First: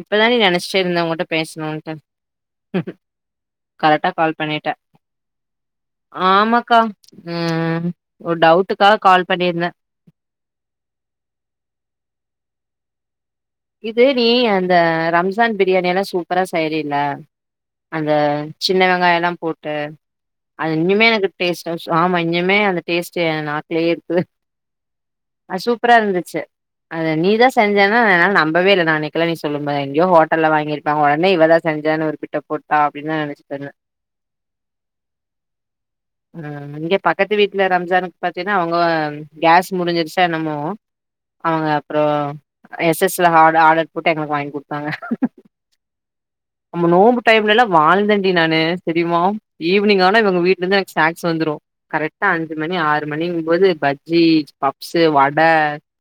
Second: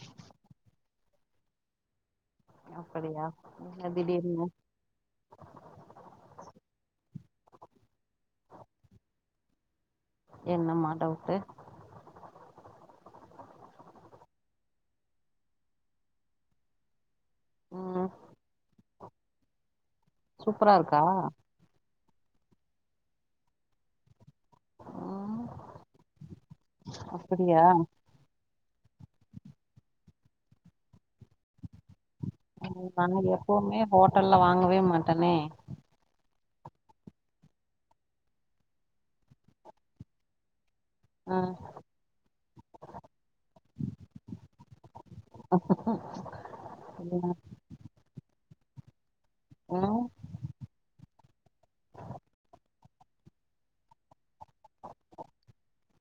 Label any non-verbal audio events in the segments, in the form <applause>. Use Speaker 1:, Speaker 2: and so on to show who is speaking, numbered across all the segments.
Speaker 1: இப்பதான்டி நெனைச்சிட்டே இருந்த உங்கிட்ட பேசணுன்ட்டு
Speaker 2: அப்படியா என்ன
Speaker 1: கரெக்டா கால்
Speaker 2: திடீர்னு
Speaker 1: பண்ணிட்ட ஆமாக்கா ம் ஒரு டவுட்டுக்காக கால் பண்ணியிருந்தே
Speaker 2: என்னமா டவுட்டு
Speaker 1: இது நீ அந்த ரம்ஜான் பிரியாணியெல்லா சூப்பரா செய்றில்ல
Speaker 2: ம்
Speaker 1: அந்த சின்ன வெங்காயொல்லா போட்டு
Speaker 2: சூப்பரா
Speaker 1: அது
Speaker 2: இருக்கா
Speaker 1: இன்னுமே எனக்கு டேஸ்ட் டா ச ஆமா இன்னுமே அந்த டேஸ்ட்டு ஏ நாக்குலயே இருக்குது
Speaker 2: ம்
Speaker 1: அ சூப்பரா இருந்துச்சு அது நீதா
Speaker 2: அப்படியா
Speaker 1: செஞ்சன்னா என்னால் நம்பவே இல்ல நா அன்னைக்கிலா நீ சொல்லும்போது எங்கயோ ஹோட்டல்ல வாங்கிருப்பா ஒடனே இவ தா செஞ்சானு ஒரு பிட்
Speaker 2: நாங்க எப்பவுமே ஹோட்டல்ல வாங்கவே மாட்டனே
Speaker 1: ம் இங்க பக்கத்து வீட்ல ரம்ஜானுக்கு பாத்தீங்கனா அவுங்க கேஸ் முடிஞ்சிருச்சா என்னமோ
Speaker 2: ம்
Speaker 1: அவுங்க அப்புறோ எஸ் எஸ் ல ஆடர் ஆர்டர் போட்டு எங்களுக்கு வாங்கி குடுத்தாங்கா
Speaker 2: ம்
Speaker 1: நம்பே நோம்பு டைமுலல்லா வாழ்ந்தண்டி நானு தெரியுமா
Speaker 2: ம்
Speaker 1: ஈவினிங் ஆனா இவுங்க வீட்லருந்தா எங் ஸ்நாக்ஸ் வந்துரு கரெக்டா அஞ்சு மணி ஆறு மணிங்கும் போது பஜ்ஜி பப்சு வட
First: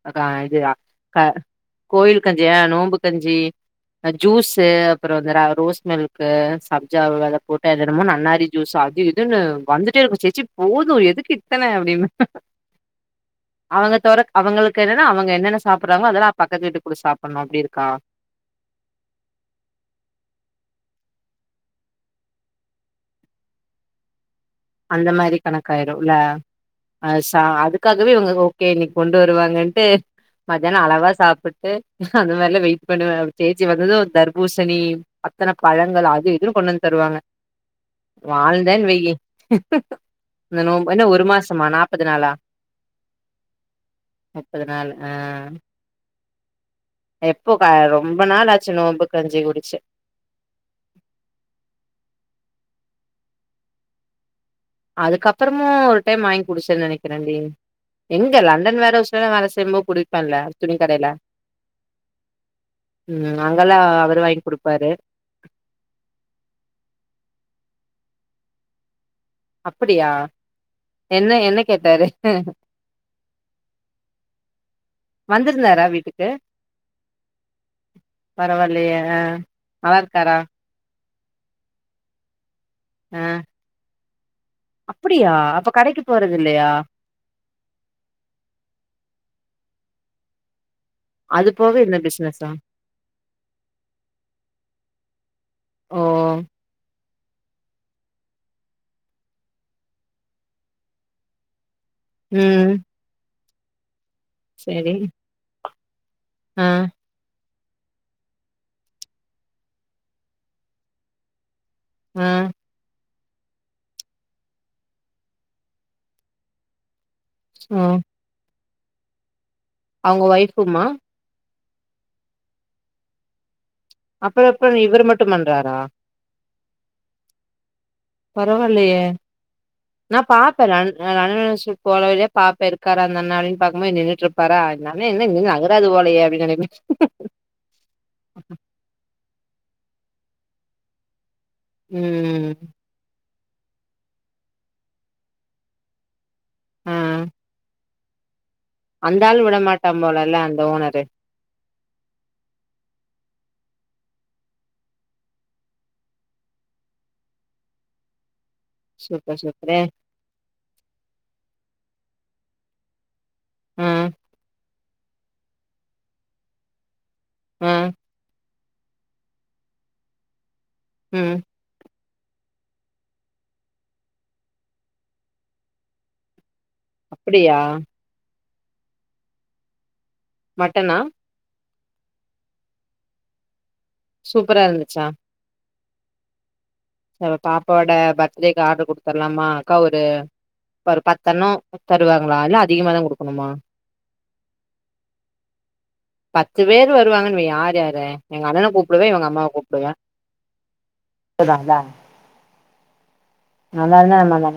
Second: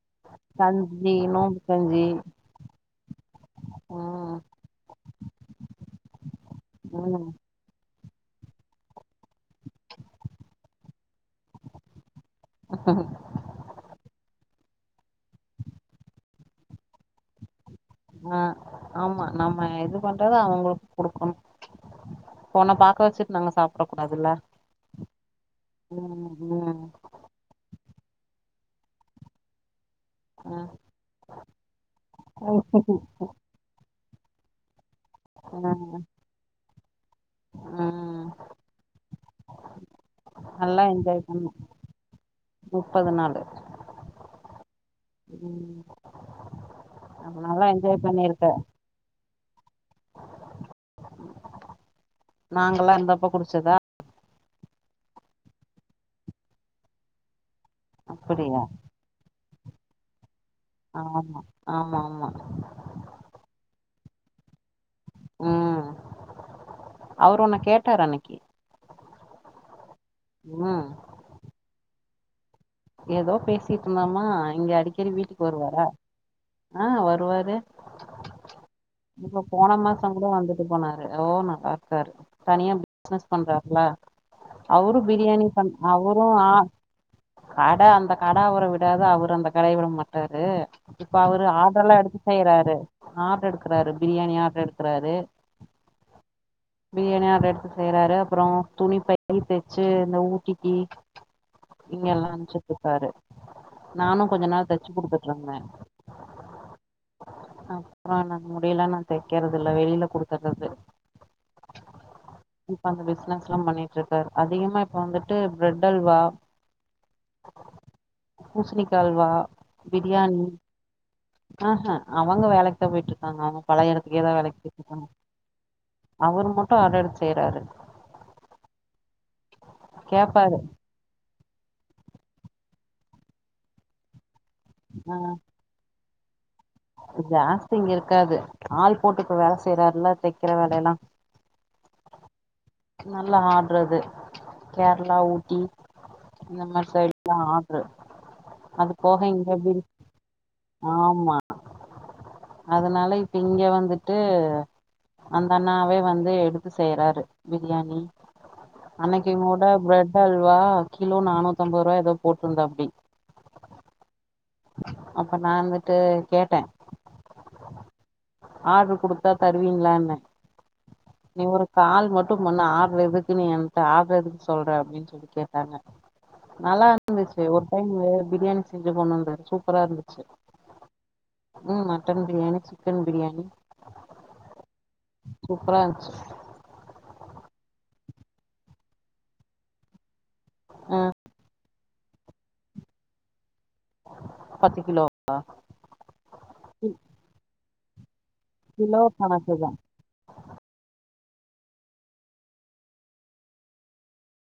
Speaker 1: அ க இது
Speaker 2: கஞ்சி
Speaker 1: க
Speaker 2: நோம்பு
Speaker 1: கோயில் கஞ்சி அ நோம்பு கஞ்சி
Speaker 2: ம்
Speaker 1: ஜூஸு அப்புறோ இந்த ர இந்த ரோஸ் மில்க்கு சப்ஜா
Speaker 2: ம்
Speaker 1: வெத போட்டு அது என்னமோ நன்னாரி ஜூஸ் அது இது இதுன்ன வந்துட்டேருக்கு சேச்சி போது எதுக்கு இத்தன அப்டிம்பே அவங்க தொர அவங்களுக்கு என்னனா அவுங்க என்னென்ன சாப்புறாங்களோ அதெல்லா பக்கத்து வீட்டு கூட சாப்புன்னு அப்டிருக்கா
Speaker 2: ஆ ஆமா நம்ம எது பண்றதோ அவுங்களுக்கு குடுக்கணும் அவன பாக்க வெச்சுட்டு நம்ம சாப்புட கூடாதுல்ல
Speaker 1: அந்த மாறி கணக்காயிரும்ல
Speaker 2: ம் ம்
Speaker 1: அ ச அதுக்காகவே இவுங்க ஓகே இன்னைக்கி கொண்டு வருவாங்கன்ட்டு
Speaker 2: ஆ
Speaker 1: மத்தியானம் அளவா சாப்ட்டு அந்த மாறிலா வெயிட் பண்ணுவே செ வந்ததும் தர்பூசணி அத்தன
Speaker 2: ம்
Speaker 1: பழங்கள் அது இதுன்னு கொண்டு வந்து தருவாங்க
Speaker 2: ம்
Speaker 1: வாழ்ந்தேன் வெய்யி இந்த
Speaker 2: நல்லா
Speaker 1: நோம்பு
Speaker 2: என்ஜாய்
Speaker 1: ஒரு
Speaker 2: பண்ணு
Speaker 1: மாசமா நாப்பது நாளா
Speaker 2: முப்பது நாளு
Speaker 1: முப்பது நாளு ஆ
Speaker 2: ம் அப்ப
Speaker 1: எப்போ
Speaker 2: நல்லா என்ஜாய்
Speaker 1: ரொம்ப
Speaker 2: பண்ணிருக்க
Speaker 1: நாாளாச்சு நோம்பு கஞ்சி குடிச்சு
Speaker 2: நாங்கல்லா இருந்தப்ப குடிச்சதா
Speaker 1: அதுக்கப்பறமும் ஒரு டைம் வாங்கி குடிச்சேனு நெனைக்கிறேன்டி எங்க
Speaker 2: அப்படியா
Speaker 1: லண்டன் வேற ன்ல வேல செய்யம்போது குடிப்பன்ல
Speaker 2: ஆமா ஆமாமா
Speaker 1: ம் அங்கெல்லா அவரு வாங்கி குடுப்பாரு
Speaker 2: ம் அவரு ஒன்ன கேட்டாரு அன்னைக்கி
Speaker 1: அப்டியா என்ன என்ன கேட்டாரு
Speaker 2: ஏதோ பேசிட்டு இருந்தாமா இங்க அடிக்கடி வீட்டுக்கு
Speaker 1: வந்திருந்தாரா
Speaker 2: வருவாரா
Speaker 1: வீட்டுக்கு
Speaker 2: ஆ வருவாரே
Speaker 1: பரவாயில்லையே ஆ
Speaker 2: இப்ப போன
Speaker 1: நல்லா
Speaker 2: மாசம் கூட
Speaker 1: இருக்காரா
Speaker 2: வந்துட் து போனாரு ஓன் பாக்றாரு தனியா
Speaker 1: ஆ
Speaker 2: பிசினஸ் பண்றாருல அவரும்
Speaker 1: அப்டியா
Speaker 2: பிரியாணி
Speaker 1: அப்ப
Speaker 2: பண்
Speaker 1: கடைக்கு போறது
Speaker 2: அவரும் ஆ
Speaker 1: இல்லையா
Speaker 2: அட அந்த கட அவர விடாது அவரு அந்த கடையை விட மாட்டாரு இப்ப அவரு
Speaker 1: அது போக
Speaker 2: ஆர்டர்
Speaker 1: இந்த
Speaker 2: எல்லா எடுத்து
Speaker 1: பிசினஸா
Speaker 2: செய்றாரு ஆர்டர் எடுக்குறாரு பிரியாணி ஆர்டர் எடுக்குறாரு
Speaker 1: ஓ
Speaker 2: பிரியாணிய ஆர்டர் எடுத்து செய்றாரு அப்புறம் துணி பை தச்சு இந்த ஊட்டிக்கி இங்க எல்லா தச்சு
Speaker 1: ம்
Speaker 2: இருக்காரு நானும் கொஞ்ச நாள் தச்சு குடுக்க சொன்னேன்
Speaker 1: ம்
Speaker 2: அப்பறம் என்னால முடியல நா தெக்கறது இல்ல வெளியில குடுத்துடுறது
Speaker 1: ஆ
Speaker 2: இப்ப அந்த பிசினஸ் ம் பண்ணிட்டு இருக்காரு அதிகமா இப்ப வந்துட்டு பிரெட் அல்வா
Speaker 1: ம்
Speaker 2: பூசணிக்கா அல்வா
Speaker 1: அவங்க
Speaker 2: பிரியாணி
Speaker 1: ஒய்ஃபுமா
Speaker 2: ஆஹ அவங்க வேலைக்கு தான் போயிட்டு இருக்காங்க அவங்க பழைய இடத்துக்கே
Speaker 1: அப்புற
Speaker 2: வேலைக்கு
Speaker 1: அப்புற
Speaker 2: போயிட்டு
Speaker 1: இவரு
Speaker 2: இருக்காங்க
Speaker 1: மட்டு பண்றாரா
Speaker 2: அவரு மட்டும் அர்டர் எடுத்து செய்றாரு
Speaker 1: பரவாயில்லயே நான்
Speaker 2: கேப்பாரு
Speaker 1: பாப்பே நான் ந ரண போற வழியில பாப்ப இருக்காறா அந்த அண்ணே அடின்னு பாக்கும் போது நின்னுட்டு இருப்பாரா இந்த அண்ணன்
Speaker 2: ஆ
Speaker 1: என்ன இன்னும் <unintelligible> து போலய அப்படின்னு
Speaker 2: ஜாஸ்தி இங்க இருக்காது ஆள் போட்டு இப்ப வேல செய்யறாருல்ல தைக்கிற வேலையெல்லாம்
Speaker 1: ம்
Speaker 2: நல்லா ஆட்றது கேரளா ஊட்டி இந்த மாறி
Speaker 1: ஆ
Speaker 2: சைடு எல்லாம் ஆர்டரு
Speaker 1: அந்த ஆள் விட மாட்டான் போல இல்ல அந்த ஓனரு
Speaker 2: ஆமா அதனால இப்ப இங்க வந்துட்டு அந்த அண்ணாவே வந்து எடுத்து செய்யறாரு பிரியாணி
Speaker 1: சூப்பர்
Speaker 2: அன்னைக்குங்கோட
Speaker 1: சூப்பரு
Speaker 2: பிரெட் அல்வா கிலோ நானூத்தம்பது ருவா எதோ போட்ருந்தாப்டி
Speaker 1: ம்
Speaker 2: அப்ப நா இந்துட்டு கேட்டே
Speaker 1: ம்
Speaker 2: ஆட்ரு குடுத்தா தருவிங்ளான
Speaker 1: ம்
Speaker 2: நீ ஒரு கால் மட்டு பண்ண ஆட்ரு எதுக்கு நீ என்ட்ட ஆட்ரு எதுக்கு சொல்ற அப்படின் சொல்லி கேட்டாங்க நல்லாருந்துச்சு
Speaker 1: அப்டியா
Speaker 2: ஒரு டைம்மு பிரியாணி செஞ்சு கொண்டுந்த சூப்பரா இருந்துச்சு
Speaker 1: மட்டனா
Speaker 2: ம் மட்டன் பிரியாணி சிக்கன் பிரியாணி
Speaker 1: சூப்பரா இருந்துச்சா
Speaker 2: சூப்பரா இருன்ச்சு
Speaker 1: அ பாப்பாவோட பர்த்டேக்கு ஆட்ரு குடுத்தர்லாமா அக்கா ஒரு இப்ப
Speaker 2: ஆ
Speaker 1: ஒரு பத்தணு தருவாங்களா இல்ல அதிகமாதா குடுக்கணுமா
Speaker 2: பத்து கிலோங்ளா
Speaker 1: பத்து பேர் வருவாங்கன் வை யார் யார எங்க அண்ணன
Speaker 2: கிலோ
Speaker 1: கூப்பிடுவே இவுங்க அம்மாவ
Speaker 2: கணக்கு தா
Speaker 1: கூப்பிடுவ அதான்ல நல்லா இருந்தா இன்ன